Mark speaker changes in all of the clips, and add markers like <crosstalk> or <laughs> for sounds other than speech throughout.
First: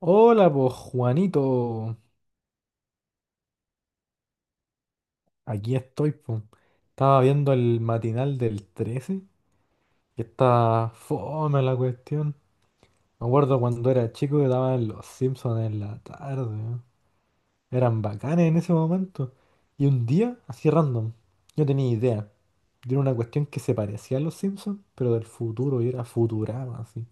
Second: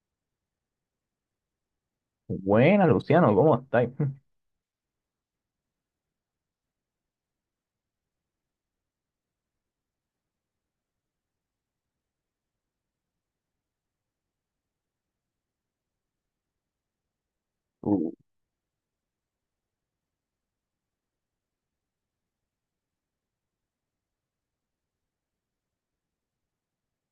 Speaker 1: Hola, pues Juanito,
Speaker 2: Buena, Luciano, ¿cómo estáis? <laughs>
Speaker 1: aquí estoy, po. Estaba viendo el matinal del 13, que está fome la cuestión. Me acuerdo cuando era chico que daban los Simpsons en la tarde, ¿no? Eran
Speaker 2: Uh,
Speaker 1: bacanes en ese momento. Y un día, así random, yo tenía idea de una cuestión que se parecía a los Simpsons, pero del futuro, y era Futurama, así.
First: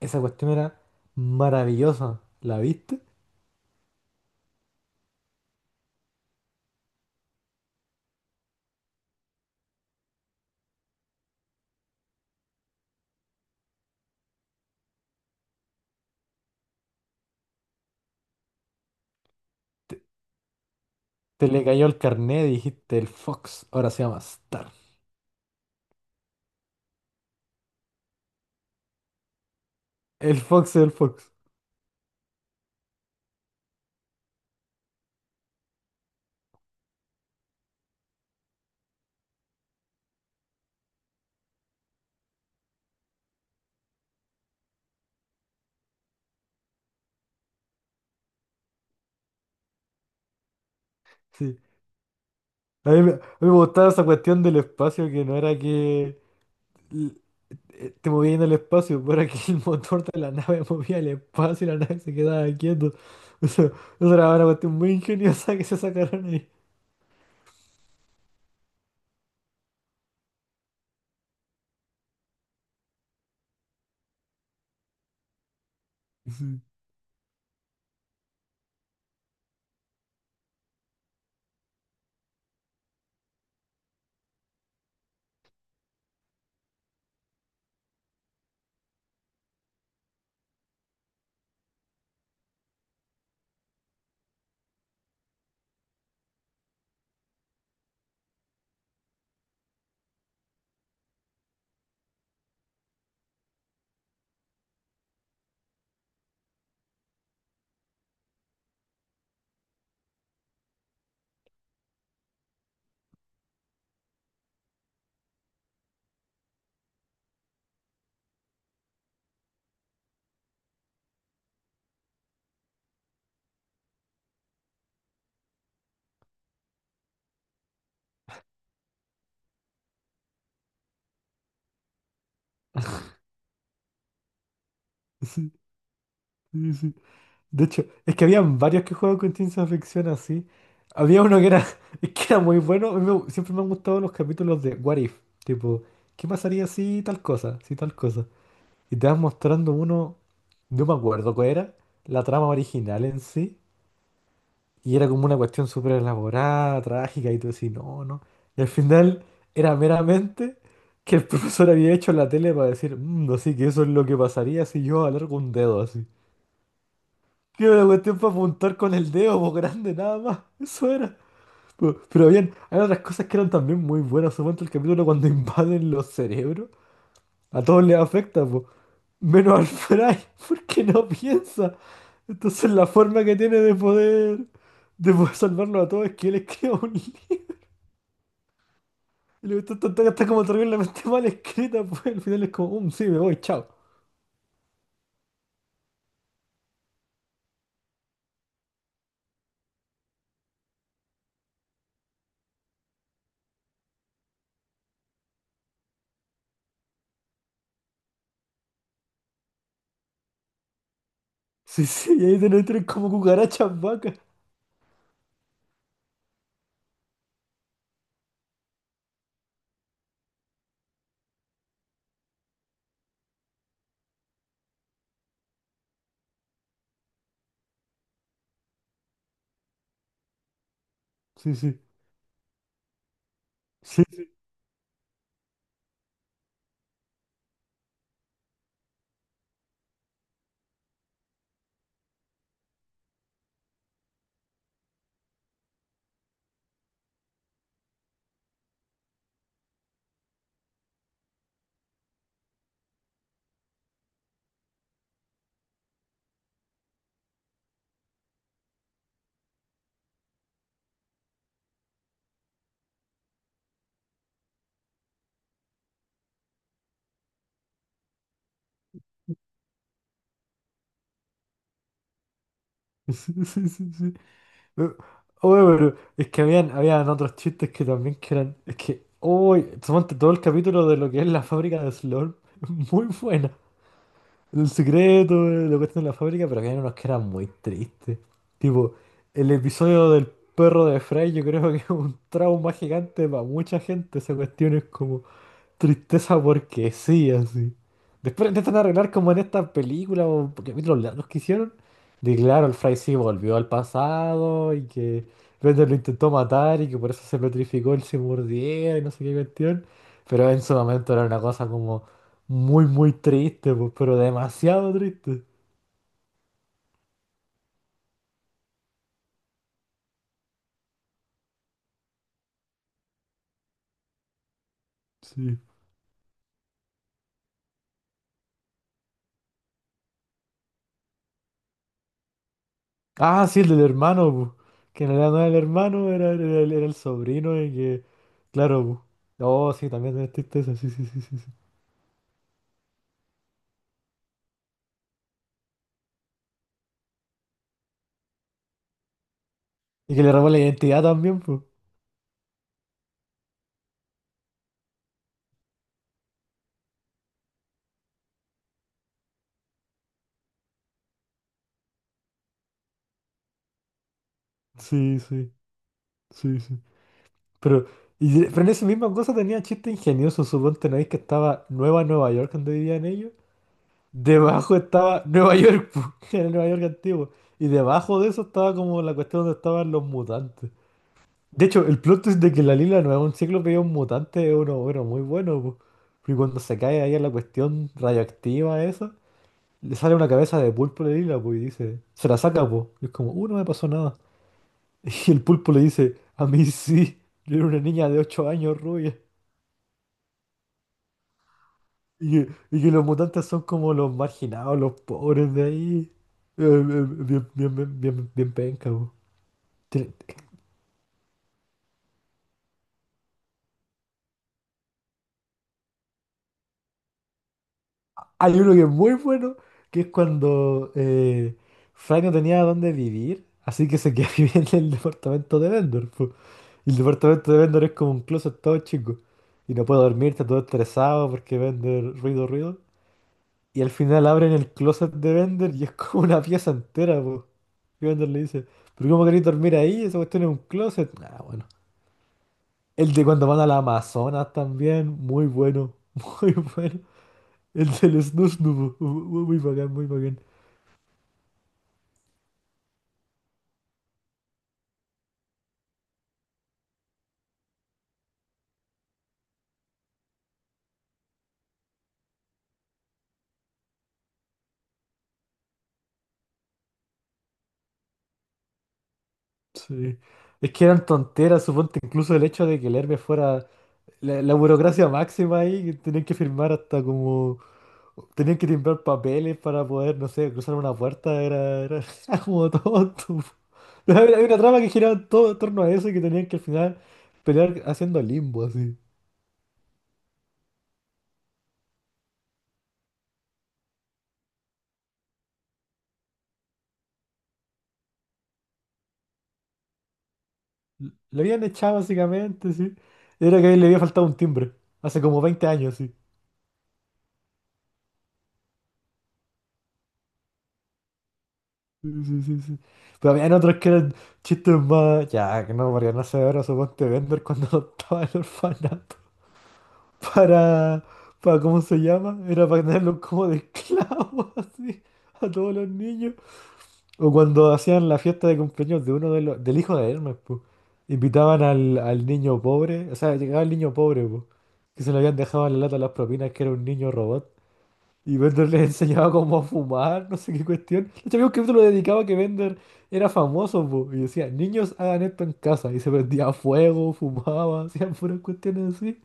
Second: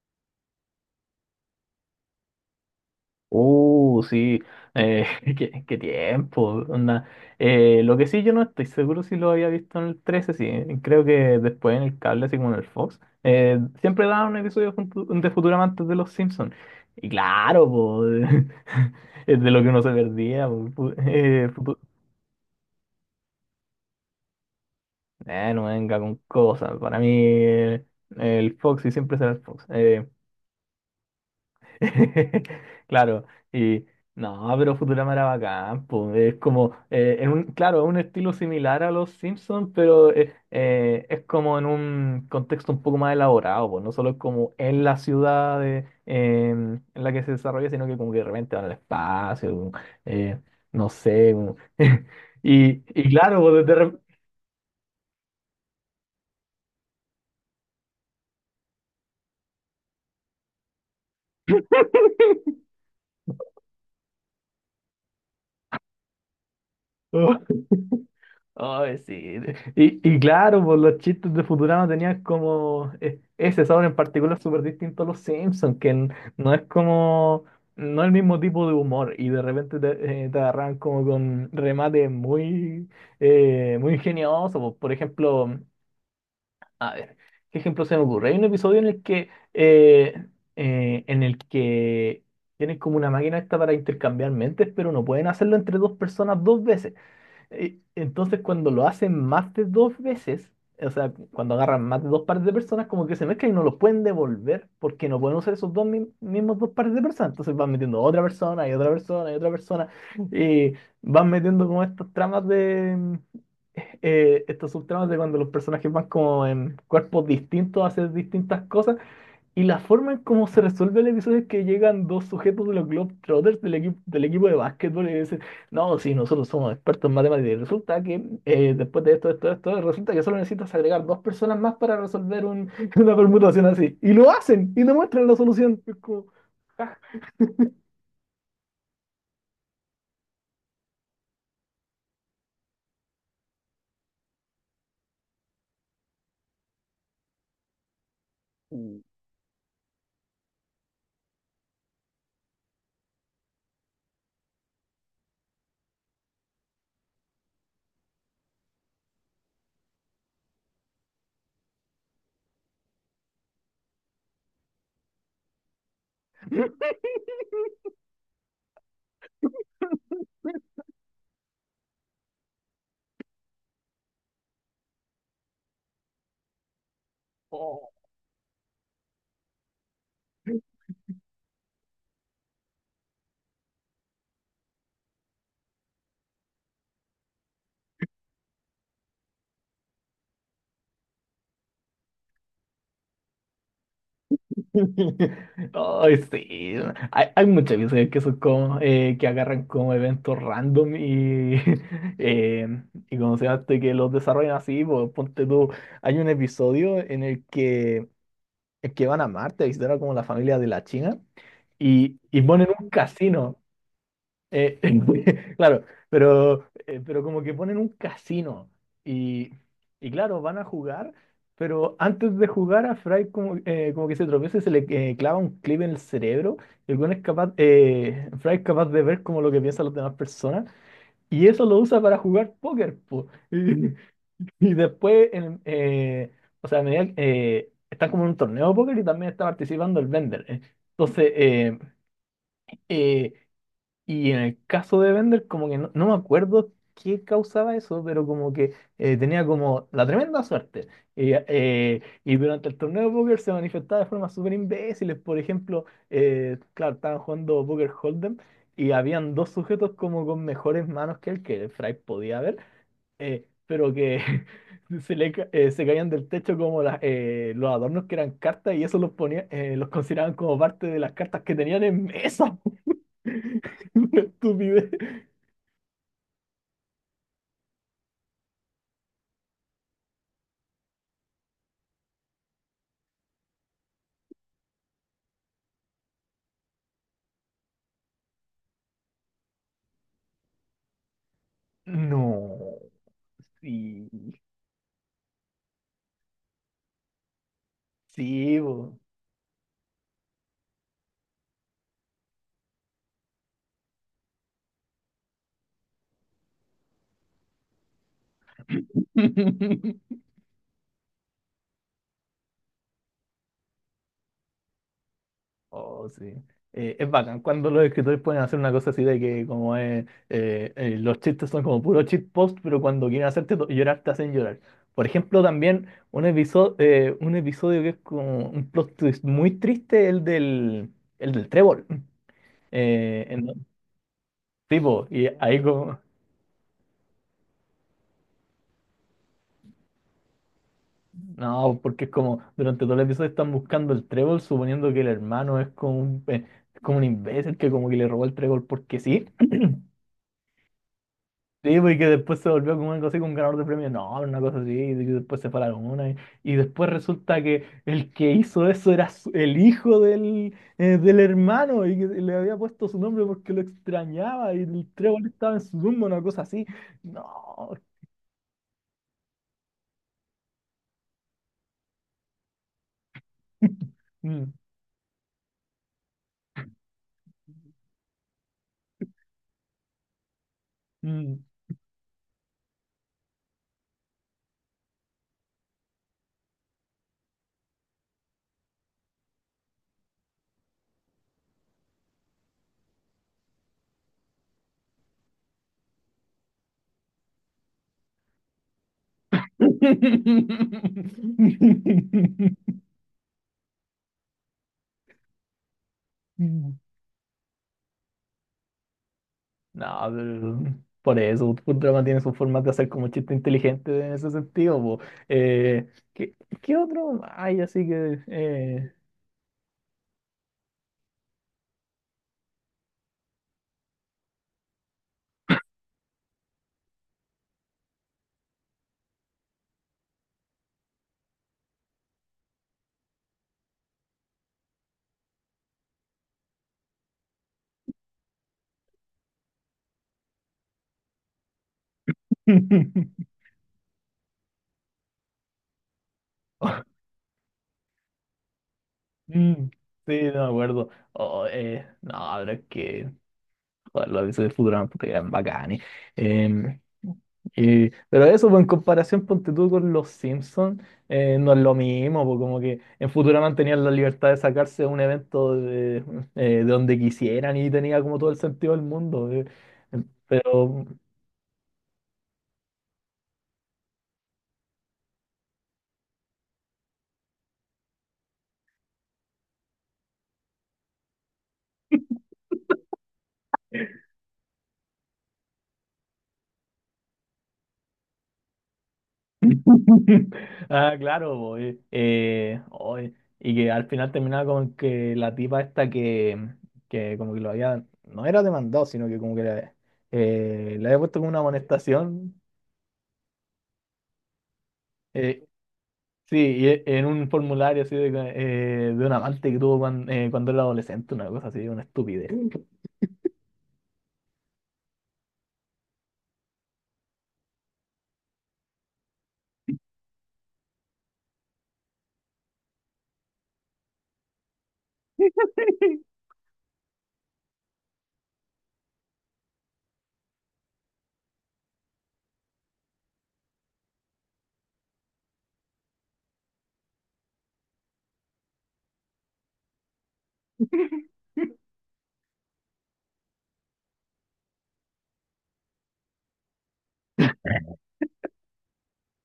Speaker 1: Esa cuestión era maravillosa, ¿la viste?
Speaker 2: sí, eh, <laughs> qué tiempo. Onda. Lo que sí, yo no estoy seguro si lo había visto en el trece, sí. Creo que después en el cable, así como en el Fox, siempre daban un episodio de Futurama antes de Los Simpsons. Y claro, po, <laughs> es de lo que uno se
Speaker 1: Te,
Speaker 2: perdía. Po,
Speaker 1: te le cayó el carnet y dijiste, el Fox ahora se llama Star.
Speaker 2: no venga con cosas. Para mí, el Fox y siempre será el Fox.
Speaker 1: El Fox, el Fox.
Speaker 2: <laughs> Claro, y no, pero Futurama era bacán, po. Es como, en un, claro, es un estilo similar a los Simpsons, pero es como en un contexto un poco más elaborado, po. No solo es como en la ciudad de, en la que se desarrolla, sino que como que de repente van al espacio, eh, no sé.
Speaker 1: Sí.
Speaker 2: <laughs> Y,
Speaker 1: A mí,
Speaker 2: y
Speaker 1: me, a mí
Speaker 2: claro,
Speaker 1: me
Speaker 2: pues, de
Speaker 1: gustaba
Speaker 2: repente.
Speaker 1: esa cuestión del espacio, que no era que l- te movías en el espacio, <laughs> pero era que el motor de la nave <laughs> movía el espacio y la nave se quedaba quieto. <laughs> O sea, eso era una cuestión muy ingeniosa que se sacaron ahí.
Speaker 2: <laughs> Ay, sí. Y claro, pues los chistes de Futurama tenían como ese sabor en particular súper distinto a los Simpsons, que n- no es
Speaker 1: <laughs>
Speaker 2: como, no es el mismo tipo de humor y de repente te, te agarran como con remates muy, muy ingeniosos. Pues, Por ejemplo, a ver, ¿qué ejemplo se me ocurre? Hay un episodio en el que tienen como una máquina esta para intercambiar mentes, pero no pueden hacerlo entre dos personas dos veces. Entonces, cuando lo hacen más de dos veces, o sea, cuando agarran más de dos pares de personas, como que se mezclan y no los pueden devolver porque no pueden usar esos dos mi- mismos dos pares de personas. Entonces van metiendo otra persona y otra persona y otra persona y van metiendo como estas tramas de, mm, estos subtramas de cuando los personajes van como en cuerpos distintos a hacer distintas cosas. Y la forma en cómo se resuelve el episodio es que llegan dos sujetos de los Globetrotters del equipo de básquetbol y dicen, no, sí, nosotros somos expertos en matemáticas. Y resulta que después de esto, esto, esto, resulta que solo necesitas agregar dos personas más para resolver un- <laughs> una permutación así. Y lo hacen y demuestran
Speaker 1: Sí,
Speaker 2: la
Speaker 1: sí,
Speaker 2: solución. Es como,
Speaker 1: sí, sí. De hecho, es que habían varios que jugaban con ciencia ficción así. Había uno que era, <laughs> es que era muy bueno. A mí me- siempre me han gustado los capítulos de What If. Tipo, ¿qué pasaría si tal cosa? Si tal cosa. Y te vas mostrando uno, no me acuerdo cuál era, la trama original en sí. Y era como una cuestión súper elaborada, trágica, y tú decís, no, no. Y al final era meramente que el <laughs> profesor había hecho la tele para decir, "Mm, así que eso es lo que pasaría si yo alargo un dedo así. Que era una cuestión para apuntar con el dedo, pues grande, nada
Speaker 2: <laughs>
Speaker 1: más. Eso era. Pero bien, hay otras cosas que eran también muy buenas. Supongo el capítulo cuando invaden los cerebros. A todos les afecta, pues. Menos al Fry, <laughs> porque no piensa. Entonces la forma que tiene de poder salvarlo a todos es que él escriba un libro. Y la cuestión está como terriblemente mal escrita, pues al final es como, sí, me voy, chao.
Speaker 2: <laughs> Ay, sí. Hay muchas veces que son como, que agarran como eventos random y, <laughs> eh, y como se llama, esto, y que los desarrollan así, pues, ponte tú, hay un episodio en el que van a Marte a visitar a como la familia de la China
Speaker 1: Sí, sí, y ahí
Speaker 2: y
Speaker 1: tenés
Speaker 2: ponen
Speaker 1: tres
Speaker 2: un
Speaker 1: como
Speaker 2: casino,
Speaker 1: cucarachas vacas.
Speaker 2: eh, <laughs> claro, pero como que ponen un casino y, y claro, van a jugar, pero antes de jugar a Fry como, como que se tropieza y se le clava un clip en el cerebro. El weón es capaz, Fry es capaz de ver como lo que piensan las demás personas y
Speaker 1: Sí,
Speaker 2: eso lo
Speaker 1: sí,
Speaker 2: usa para jugar póker, po. <laughs> Y,
Speaker 1: sí,
Speaker 2: y después, o sea, a medida, están como en un torneo de póker y también está participando el Bender. Entonces, eh, y en el caso de Bender, como que no, no me acuerdo qué causaba eso, pero como que tenía como la tremenda suerte. Y durante el torneo de póker se manifestaba de formas súper imbéciles. Por ejemplo, claro, estaban jugando Poker Hold'em y habían dos sujetos como con mejores manos que él, que el Fry podía ver, pero que <laughs> se caían del techo como las, los adornos que eran cartas y eso los ponía, los consideraban como parte de las cartas que tenían en mesa.
Speaker 1: sí, sí, sí, sí,
Speaker 2: <laughs>
Speaker 1: sí.
Speaker 2: Una
Speaker 1: Eh,
Speaker 2: estupidez.
Speaker 1: Oye, pero es que habían otros chistes que también que eran, es que, uy, suponte todo el capítulo de lo que es la fábrica de Slurm, <laughs> muy buena. El secreto, lo cuestión en la fábrica, pero había unos que eran muy tristes. Tipo, el episodio del perro de Fry, yo creo que es un trauma
Speaker 2: No,
Speaker 1: gigante para mucha
Speaker 2: sí,
Speaker 1: gente. Esa cuestión es como, tristeza porque sí, así. Después
Speaker 2: sí,
Speaker 1: intentan
Speaker 2: bo.
Speaker 1: arreglar como en esta película o capítulos largos que hicieron. De claro, el Fry sí volvió al pasado y que Bender lo intentó matar y que por eso se petrificó, él se mordía y no sé qué cuestión.
Speaker 2: <laughs>
Speaker 1: Pero en su momento era una cosa como muy triste, pues, pero demasiado triste.
Speaker 2: Oh, sí. Es bacán cuando los escritores pueden hacer una cosa así de que como es, los chistes son como puro cheat post, pero cuando quieren hacerte llorar te hacen llorar. Por ejemplo,
Speaker 1: Sí.
Speaker 2: también un episodio que es como un plot twist muy triste, el del trébol. Eh,
Speaker 1: Ah, sí,
Speaker 2: en-
Speaker 1: el del hermano, pues, que
Speaker 2: Tipo,
Speaker 1: en
Speaker 2: y
Speaker 1: realidad no era el
Speaker 2: ahí como,
Speaker 1: hermano, el era el sobrino y que, claro, pues. Oh, sí, también es tristeza, sí, sí, sí, sí, sí.
Speaker 2: no, porque es como durante todo el episodio están buscando el trébol, suponiendo que el hermano es como es como un imbécil que como que le robó el trébol porque sí.
Speaker 1: Y que le robó la identidad también, pues.
Speaker 2: Sí, pues, y que después se volvió como algo así, como un ganador de premios. No, una cosa así, y que después se fue a la luna. Y después resulta que el que hizo eso el hijo del, del hermano y que le había puesto su nombre porque lo extrañaba y el
Speaker 1: Sí,
Speaker 2: trébol
Speaker 1: sí,
Speaker 2: estaba en su tumba, una cosa
Speaker 1: sí,
Speaker 2: así.
Speaker 1: sí.
Speaker 2: No.
Speaker 1: Pero, y- pero en esa misma cosa tenía chiste ingenioso. Suponte, ¿no veis que estaba Nueva Nueva York donde vivían ellos? Debajo estaba Nueva York, pues, <laughs> que era Nueva York antiguo. Y debajo de eso estaba como la cuestión donde estaban los mutantes.
Speaker 2: Mm,
Speaker 1: De hecho, el plot twist de que la Lila no es un cíclope y es un mutante es uno, bueno, muy bueno, pues. Y cuando se cae ahí a la cuestión radioactiva esa, le sale una cabeza de pulpo a la Lila, pues, y dice, se la saca, pues. Y es como, no me pasó nada. Y el pulpo le dice, a mí sí, yo era una niña de 8 años rubia.
Speaker 2: mm.
Speaker 1: Y
Speaker 2: <laughs>
Speaker 1: que los mutantes son como los marginados, los pobres de ahí. Bien, bien, bien, bien, bien penca, po.
Speaker 2: No,
Speaker 1: Tiene-
Speaker 2: pero por eso, Futurama tiene sus formas de hacer como chiste inteligente en ese sentido, po. Eh, ¿Qué, qué otro hay así que...
Speaker 1: Hay uno que es muy bueno, que es cuando Fry no tenía dónde vivir, así que se quedó <laughs> viviendo en el departamento de Vendor, po. Y el departamento de Vendor es como un closet todo chico. Y no puede dormir, está todo estresado porque Vendor ruido, ruido. Y al final abren el closet de Bender y es como una pieza entera, po. Y Bender le dice, ¿pero cómo queréis dormir ahí? Esa cuestión es un closet. Ah, bueno. El de
Speaker 2: <laughs>
Speaker 1: cuando van a la Amazonas también, muy bueno, <laughs> muy bueno. El del Snus, muy
Speaker 2: Mm,
Speaker 1: bacán, muy
Speaker 2: sí,
Speaker 1: bacán.
Speaker 2: no me acuerdo. Oh, no, pero es que... Los avisos de Futurama, puta, que eran bacanes. Em, pero eso, pues, en comparación, ponte tú con los Simpsons, no es lo mismo, pues, como que en Futurama tenían la libertad de sacarse un evento de donde quisieran y tenía como todo el sentido del mundo.
Speaker 1: Sí. Es
Speaker 2: Pero,
Speaker 1: que eran tonteras, suponte, incluso el hecho de que el Hermes fuera la burocracia máxima ahí, que tenían que firmar hasta como tenían que timbrar papeles para poder, no sé, cruzar una puerta, era, era <laughs> era como tonto. <laughs> Hay una trama que giraba todo en torno a eso y que tenían que al final pelear haciendo limbo, así.
Speaker 2: <laughs> ah, claro, pues, oye, y que al final terminaba con que la tipa esta que como que lo había, no era demandado, sino que como que la, le había puesto como una
Speaker 1: Lo habían echado
Speaker 2: amonestación.
Speaker 1: básicamente, sí. Era que a él le había faltado un timbre, hace como
Speaker 2: Eh,
Speaker 1: 20 años, sí.
Speaker 2: sí, y en un formulario así de un amante que tuvo cuando, cuando era adolescente, una cosa así, una
Speaker 1: Sí,
Speaker 2: estupidez.
Speaker 1: sí, sí, sí. Pero habían otros que eran chistes más, ya, que no, Mariana Severo, suponte vender cuando <laughs> estaba en el orfanato. para, ¿Cómo se llama? Era para tenerlos como de esclavos, <laughs> así, a todos los
Speaker 2: <laughs>
Speaker 1: niños. O cuando hacían la fiesta de cumpleaños de uno de los, del hijo de Hermes, pues. Invitaban al, al niño pobre, o sea, llegaba el niño pobre, pues, que se le habían dejado en la lata las propinas, que era un niño robot. Y Bender les enseñaba cómo a fumar, no sé qué cuestión. De hecho, había un capítulo dedicado a que Bender era famoso, pues, y decía, niños hagan esto en casa. Y se prendía fuego, fumaba, <laughs> hacían puras cuestiones así.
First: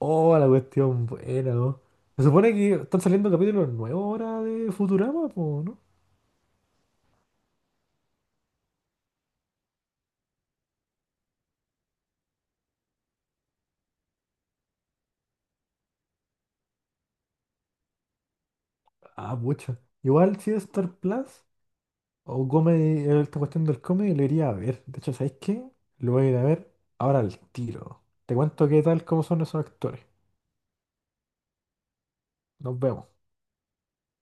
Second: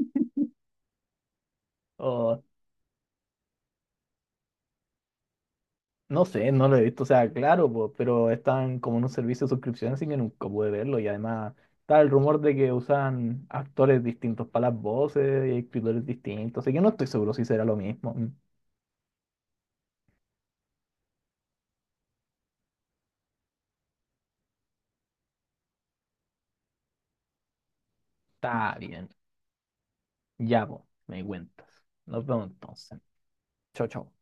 Speaker 1: Oh, la cuestión buena, ¿no? Se
Speaker 2: O,
Speaker 1: supone que están saliendo capítulos nuevos ahora de Futurama, po, ¿no?
Speaker 2: no sé, no lo he visto, o sea, claro, po, pero están como en un servicio de suscripción, así que nunca pude verlo. Y además está el rumor de que usan actores distintos para las voces y escritores distintos, así que no estoy seguro si será lo mismo. Mm.
Speaker 1: Ah, pucha. Igual si es Star Plus o Comedy, esta cuestión del comedy lo iría a ver. De hecho, ¿sabéis qué? Lo voy a ir a ver ahora al tiro. Te cuento
Speaker 2: Está
Speaker 1: qué tal,
Speaker 2: bien,
Speaker 1: cómo son esos actores.
Speaker 2: ya, po, me cuentas. Nos vemos
Speaker 1: Nos
Speaker 2: entonces.
Speaker 1: vemos.
Speaker 2: Chao, chao.